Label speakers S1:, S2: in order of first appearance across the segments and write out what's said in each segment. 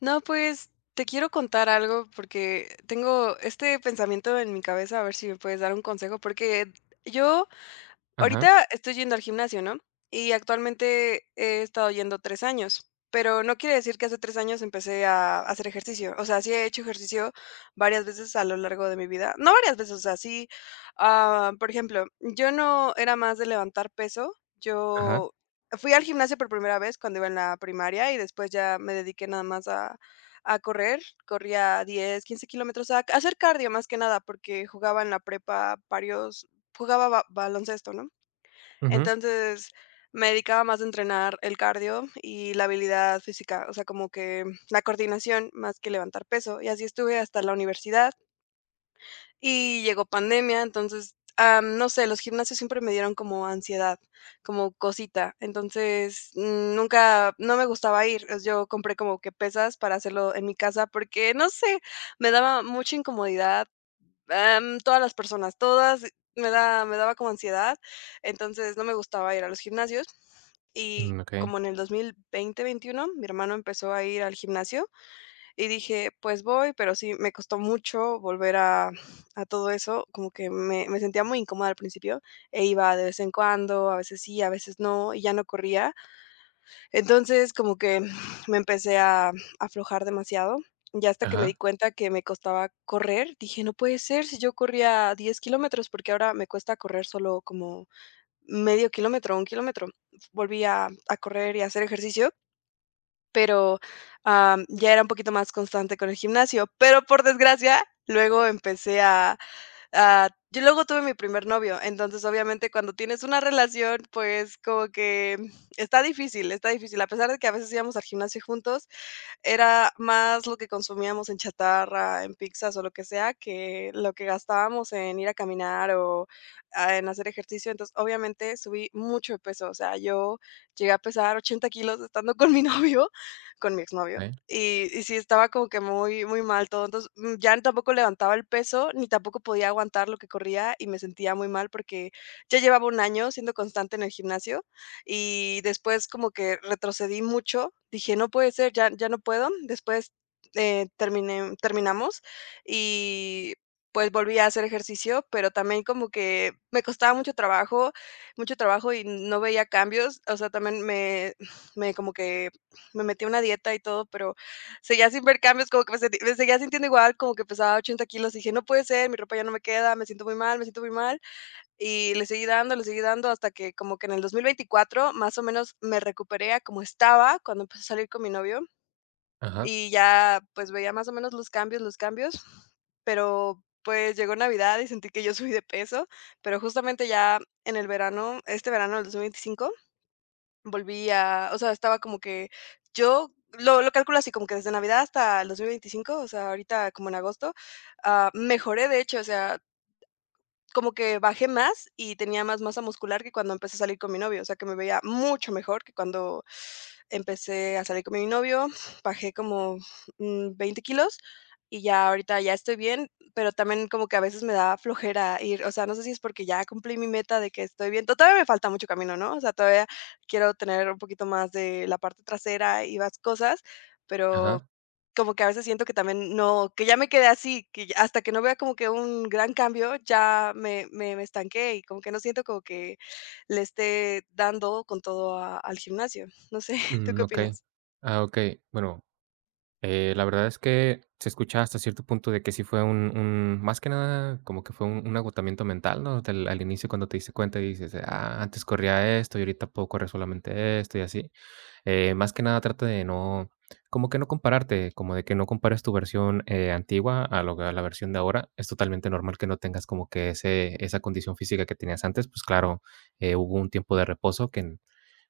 S1: No, pues te quiero contar algo porque tengo este pensamiento en mi cabeza, a ver si me puedes dar un consejo, porque yo
S2: Ajá,
S1: ahorita estoy yendo al gimnasio, ¿no? Y actualmente he estado yendo 3 años, pero no quiere decir que hace 3 años empecé a hacer ejercicio. O sea, sí he hecho ejercicio varias veces a lo largo de mi vida. No varias veces, o sea, sí, por ejemplo, yo no era más de levantar peso.
S2: ajá,
S1: Yo fui al gimnasio por primera vez cuando iba en la primaria y después ya me dediqué nada más a correr. Corría 10, 15 kilómetros, a hacer cardio más que nada, porque jugaba en la prepa varios jugaba ba baloncesto, ¿no?
S2: ujú,
S1: Entonces, me dedicaba más a entrenar el cardio y la habilidad física, o sea, como que la coordinación más que levantar peso. Y así estuve hasta la universidad y llegó pandemia, entonces, no sé, los gimnasios siempre me dieron como ansiedad, como cosita. Entonces, nunca, no me gustaba ir. Yo compré como que pesas para hacerlo en mi casa porque, no sé, me daba mucha incomodidad. Todas las personas, todas me daba como ansiedad, entonces no me gustaba ir a los gimnasios. Y
S2: mm,
S1: como en el 2020, 21, mi hermano empezó a ir al gimnasio y dije: "Pues voy", pero sí me costó mucho volver a todo eso, como que me sentía muy incómoda al principio, e iba de vez en cuando, a veces sí, a veces no, y ya no corría. Entonces, como que me empecé a aflojar demasiado, ya hasta que me di
S2: ajá,
S1: cuenta que me costaba correr, dije: "No puede ser, si yo corría 10 kilómetros, porque ahora me cuesta correr solo como medio kilómetro, un kilómetro". Volví a correr y a hacer ejercicio, pero, ya era un poquito más constante con el gimnasio, pero por desgracia, luego empecé a... yo luego tuve mi primer novio, entonces, obviamente, cuando tienes una relación, pues, como que está difícil, a pesar de que a veces íbamos al gimnasio juntos, era más lo que consumíamos en chatarra, en pizzas o lo que sea, que lo que gastábamos en ir a caminar o, en hacer ejercicio. Entonces, obviamente, subí mucho de peso. O sea, yo llegué a pesar 80 kilos estando con mi novio, con mi exnovio,
S2: okey,
S1: y sí estaba como que muy muy mal todo. Entonces, ya tampoco levantaba el peso, ni tampoco podía aguantar lo que corría, y me sentía muy mal porque ya llevaba un año siendo constante en el gimnasio, y después como que retrocedí mucho, dije: "No puede ser, ya no puedo". Después, terminé terminamos y, pues, volví a hacer ejercicio, pero también como que me costaba mucho trabajo y no veía cambios, o sea, también me como que me metí a una dieta y todo, pero seguía sin ver cambios, como que me seguía sintiendo igual, como que pesaba 80 kilos, dije: "No puede ser, mi ropa ya no me queda, me siento muy mal, me siento muy mal". Y le seguí dando hasta que como que en el 2024 más o menos me recuperé a como estaba cuando empecé a salir con mi novio
S2: ajá,
S1: y ya, pues, veía más o menos los cambios, pero, pues, llegó Navidad y sentí que yo subí de peso, pero justamente ya en el verano, este verano del 2025, volví a... O sea, estaba como que yo lo calculo así como que desde Navidad hasta el 2025, o sea, ahorita como en agosto, mejoré, de hecho, o sea, como que bajé más y tenía más masa muscular que cuando empecé a salir con mi novio, o sea, que me veía mucho mejor que cuando empecé a salir con mi novio. Bajé como, 20 kilos y ya ahorita ya estoy bien, pero también como que a veces me da flojera ir, o sea, no sé si es porque ya cumplí mi meta de que estoy bien, todavía me falta mucho camino, ¿no? O sea, todavía quiero tener un poquito más de la parte trasera y más cosas, pero
S2: ajá,
S1: como que a veces siento que también no, que ya me quedé así, que ya hasta que no vea como que un gran cambio, ya me estanqué y como que no siento como que le esté dando con todo a al gimnasio. No sé, ¿tú
S2: mm,
S1: qué
S2: okey.
S1: opinas?
S2: Ah, okey. Bueno, la verdad es que se escucha hasta cierto punto de que sí fue un más que nada, como que fue un agotamiento mental, ¿no? Del al inicio cuando te diste cuenta y dices: "Ah, antes corría esto y ahorita puedo correr solamente esto", y así. Más que nada trata de no, como que no compararte, como de que no compares tu versión, antigua a lo que a la versión de ahora. Es totalmente normal que no tengas como que ese esa condición física que tenías antes. Pues claro, hubo un tiempo de reposo que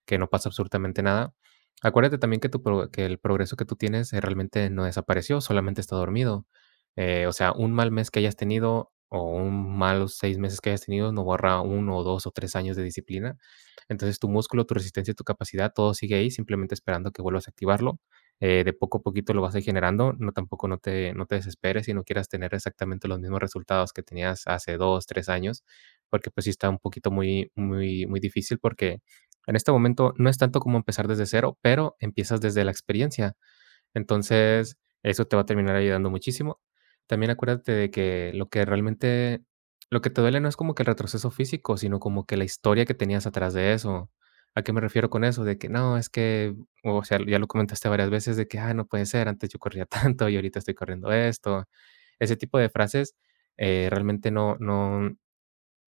S2: que no pasa absolutamente nada. Acuérdate también que que el progreso que tú tienes, realmente no desapareció, solamente está dormido. Un mal mes que hayas tenido o un malos seis meses que hayas tenido no borra uno o dos o tres años de disciplina. Entonces tu músculo, tu resistencia y tu capacidad, todo sigue ahí, simplemente esperando que vuelvas a activarlo. De poco a poquito lo vas a ir generando. No, tampoco no te desesperes y no quieras tener exactamente los mismos resultados que tenías hace dos, tres años, porque pues sí está un poquito muy, muy, muy difícil porque en este momento no es tanto como empezar desde cero, pero empiezas desde la experiencia. Entonces, eso te va a terminar ayudando muchísimo. También acuérdate de que lo que realmente, lo que te duele no es como que el retroceso físico, sino como que la historia que tenías atrás de eso. ¿A qué me refiero con eso? De que no, es que, o sea, ya lo comentaste varias veces de que, ah, no puede ser, antes yo corría tanto y ahorita estoy corriendo esto. Ese tipo de frases, realmente no, no,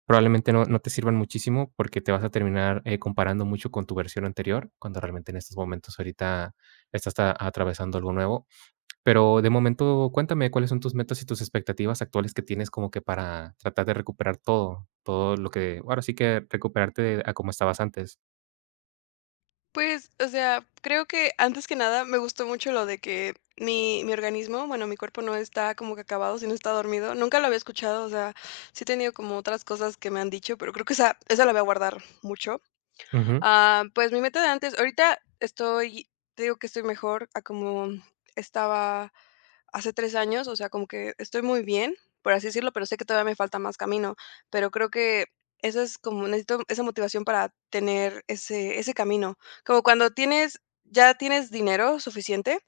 S2: probablemente no te sirvan muchísimo porque te vas a terminar, comparando mucho con tu versión anterior, cuando realmente en estos momentos ahorita estás a atravesando algo nuevo. Pero de momento, cuéntame, ¿cuáles son tus metas y tus expectativas actuales que tienes como que para tratar de recuperar todo? Todo lo que ahora sí que recuperarte a como estabas antes.
S1: Pues, o sea, creo que antes que nada me gustó mucho lo de que mi organismo, bueno, mi cuerpo no está como que acabado, sino está dormido. Nunca lo había escuchado, o sea, sí he tenido como otras cosas que me han dicho, pero creo que esa la voy a guardar mucho.
S2: Ujú.
S1: Ah, pues mi meta de antes, ahorita estoy, te digo que estoy mejor a como estaba hace 3 años, o sea, como que estoy muy bien, por así decirlo, pero sé que todavía me falta más camino, pero creo que eso es como necesito esa motivación para tener ese camino, como cuando tienes ya tienes dinero suficiente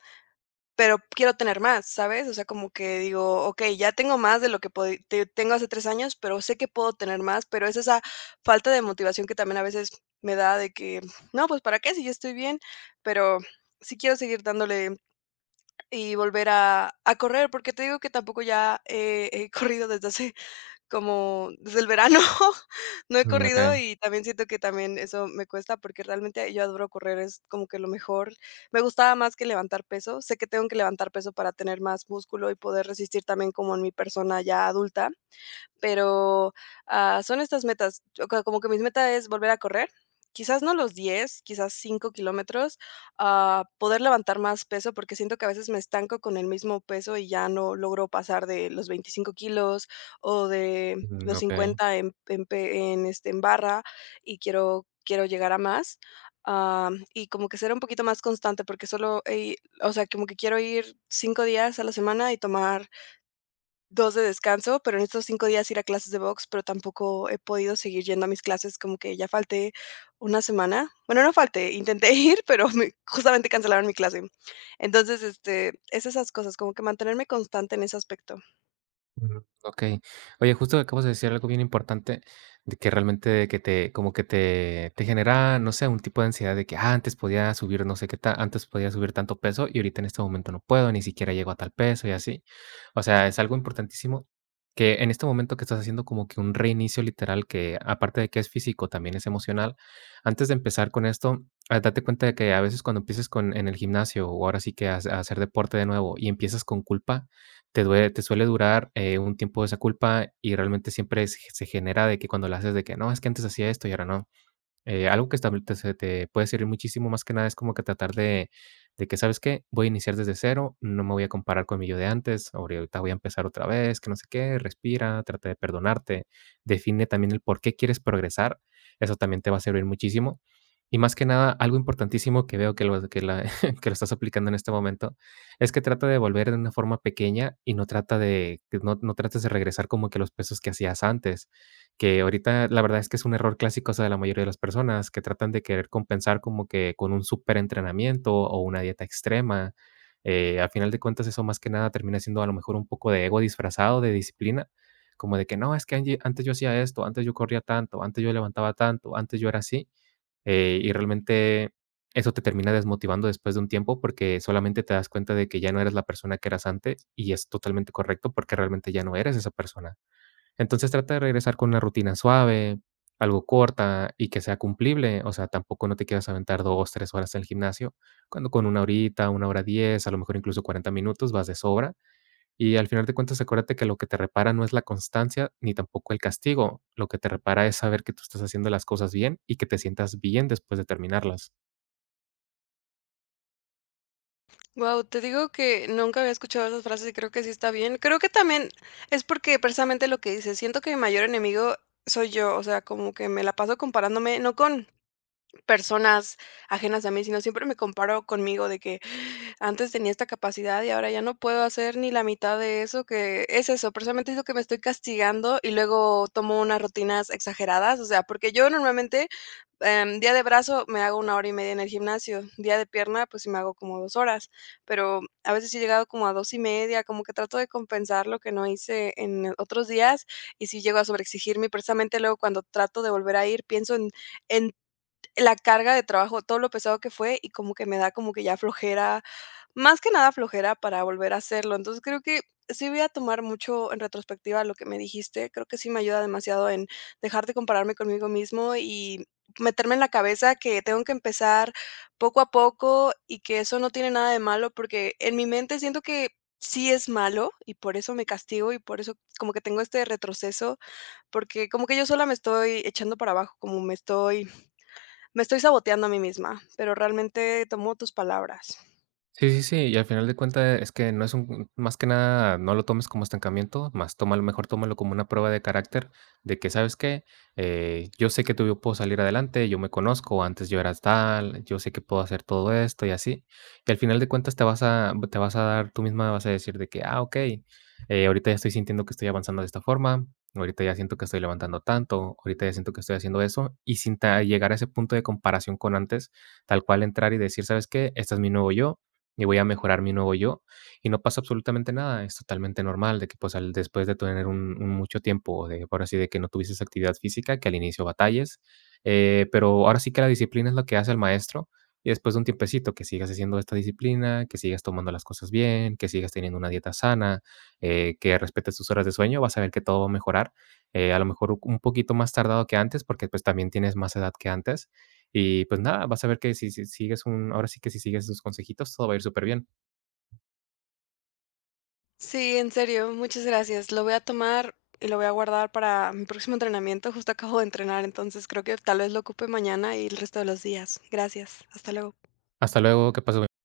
S1: pero quiero tener más, ¿sabes? O sea, como que digo, okey, ya tengo más de lo que pod te tengo hace 3 años, pero sé que puedo tener más, pero es esa falta de motivación que también a veces me da de que, no, pues, ¿para qué si ya estoy bien? Pero sí quiero seguir dándole y volver a correr, porque te digo que tampoco ya he corrido desde hace como desde el verano no he
S2: Mm,
S1: corrido
S2: okey.
S1: y también siento que también eso me cuesta, porque realmente yo adoro correr, es como que lo mejor. Me gustaba más que levantar peso. Sé que tengo que levantar peso para tener más músculo y poder resistir también como en mi persona ya adulta, pero, son estas metas, o sea, como que mis meta es volver a correr, quizás no los 10, quizás 5 kilómetros, poder levantar más peso, porque siento que a veces me estanco con el mismo peso y ya no logro pasar de los 25 kilos o de
S2: Mm,
S1: los
S2: okey.
S1: 50 en en barra y quiero llegar a más, y como que ser un poquito más constante, porque solo, o sea, como que quiero ir 5 días a la semana y tomar 2 de descanso, pero en estos 5 días ir a clases de box, pero tampoco he podido seguir yendo a mis clases, como que ya falté una semana. Bueno, no falté, intenté ir, pero me justamente cancelaron mi clase. Entonces, este, es esas cosas, como que mantenerme constante en ese aspecto.
S2: Mm, okey. Oye, justo acabas de decir algo bien importante, de que realmente que te, como que te genera, no sé, un tipo de ansiedad de que: "Ah, antes podía subir no sé qué ta antes podía subir tanto peso y ahorita en este momento no puedo, ni siquiera llego a tal peso", y así. O sea, es algo importantísimo que en este momento que estás haciendo como que un reinicio literal que, aparte de que es físico, también es emocional. Antes de empezar con esto, date cuenta de que a veces cuando empieces con en el gimnasio, o ahora sí que a hacer deporte de nuevo y empiezas con culpa, te suele durar, un tiempo esa culpa y realmente siempre se genera de que cuando la haces de que no, es que antes hacía esto y ahora no. Algo que estab te se te puede servir muchísimo, más que nada, es como que tratar de que, ¿sabes qué? Voy a iniciar desde cero, no me voy a comparar con mi yo de antes, ahorita voy a empezar otra vez, que no sé qué, respira, trata de perdonarte, define también el por qué quieres progresar, eso también te va a servir muchísimo. Y más que nada, algo importantísimo que veo que lo que la que lo estás aplicando en este momento, es que trata de volver de una forma pequeña y no trates de regresar como que los pesos que hacías antes. Que ahorita la verdad es que es un error clásico, o sea, de la mayoría de las personas que tratan de querer compensar como que con un superentrenamiento o una dieta extrema. Al final de cuentas, eso más que nada termina siendo a lo mejor un poco de ego disfrazado de disciplina, como de que no, es que antes yo hacía esto, antes yo corría tanto, antes yo levantaba tanto, antes yo era así. Y realmente eso te termina desmotivando después de un tiempo porque solamente te das cuenta de que ya no eres la persona que eras antes y es totalmente correcto porque realmente ya no eres esa persona. Entonces, trata de regresar con una rutina suave, algo corta y que sea cumplible. O sea, tampoco no te quieras aventar 2, 3 horas en el gimnasio, cuando con una horita, una hora 10, a lo mejor incluso 40 minutos vas de sobra. Y al final de cuentas, acuérdate que lo que te repara no es la constancia ni tampoco el castigo. Lo que te repara es saber que tú estás haciendo las cosas bien y que te sientas bien después de terminarlas.
S1: Wow, te digo que nunca había escuchado esas frases y creo que sí está bien. Creo que también es porque precisamente lo que dices, siento que mi mayor enemigo soy yo, o sea, como que me la paso comparándome, no con personas ajenas a mí, sino siempre me comparo conmigo de que antes tenía esta capacidad y ahora ya no puedo hacer ni la mitad de eso, que es eso, precisamente es lo que me estoy castigando y luego tomo unas rutinas exageradas, o sea, porque yo normalmente día de brazo me hago una hora y media en el gimnasio, día de pierna pues sí me hago como dos horas, pero a veces sí he llegado como a dos y media, como que trato de compensar lo que no hice en otros días y sí llego a sobreexigirme y precisamente luego cuando trato de volver a ir pienso en en la carga de trabajo, todo lo pesado que fue, y como que me da como que ya flojera, más que nada flojera para volver a hacerlo. Entonces, creo que sí voy a tomar mucho en retrospectiva lo que me dijiste. Creo que sí me ayuda demasiado en dejar de compararme conmigo mismo y meterme en la cabeza que tengo que empezar poco a poco y que eso no tiene nada de malo, porque en mi mente siento que sí es malo y por eso me castigo y por eso como que tengo este retroceso, porque como que yo sola me estoy echando para abajo, como me estoy saboteando a mí misma, pero realmente tomo tus palabras.
S2: Sí, sí, sí, y al final de cuentas es que no es un, más que nada, no lo tomes como estancamiento, más tómalo como una prueba de carácter, de que, ¿sabes qué? Yo sé que tú yo puedo salir adelante, yo me conozco, antes yo era tal, yo sé que puedo hacer todo esto y así. Y al final de cuentas te vas a dar tú misma vas a decir de que: "Ah, okey, ahorita ya estoy sintiendo que estoy avanzando de esta forma, ahorita ya siento que estoy levantando tanto, ahorita ya siento que estoy haciendo eso", y sin ta llegar a ese punto de comparación con antes, tal cual entrar y decir: "¿Sabes qué? Este es mi nuevo yo, y voy a mejorar mi nuevo yo, y no pasa absolutamente nada, es totalmente normal de que, pues, al después de tener un mucho tiempo de, ahora sí, de que no tuvieses actividad física, que al inicio batalles, pero ahora sí que la disciplina es lo que hace el maestro, y después de un tiempecito que sigas haciendo esta disciplina, que sigas tomando las cosas bien, que sigas teniendo una dieta sana, que respetes tus horas de sueño, vas a ver que todo va a mejorar, a lo mejor un poquito más tardado que antes, porque, pues, también tienes más edad que antes, y pues nada, vas a ver que si sigues un, ahora sí que si sigues sus consejitos, todo va a ir súper bien.
S1: Sí, en serio, muchas gracias. Lo voy a tomar y lo voy a guardar para mi próximo entrenamiento. Justo acabo de entrenar, entonces creo que tal vez lo ocupe mañana y el resto de los días. Gracias. Hasta luego.
S2: Hasta luego, que pases bonito.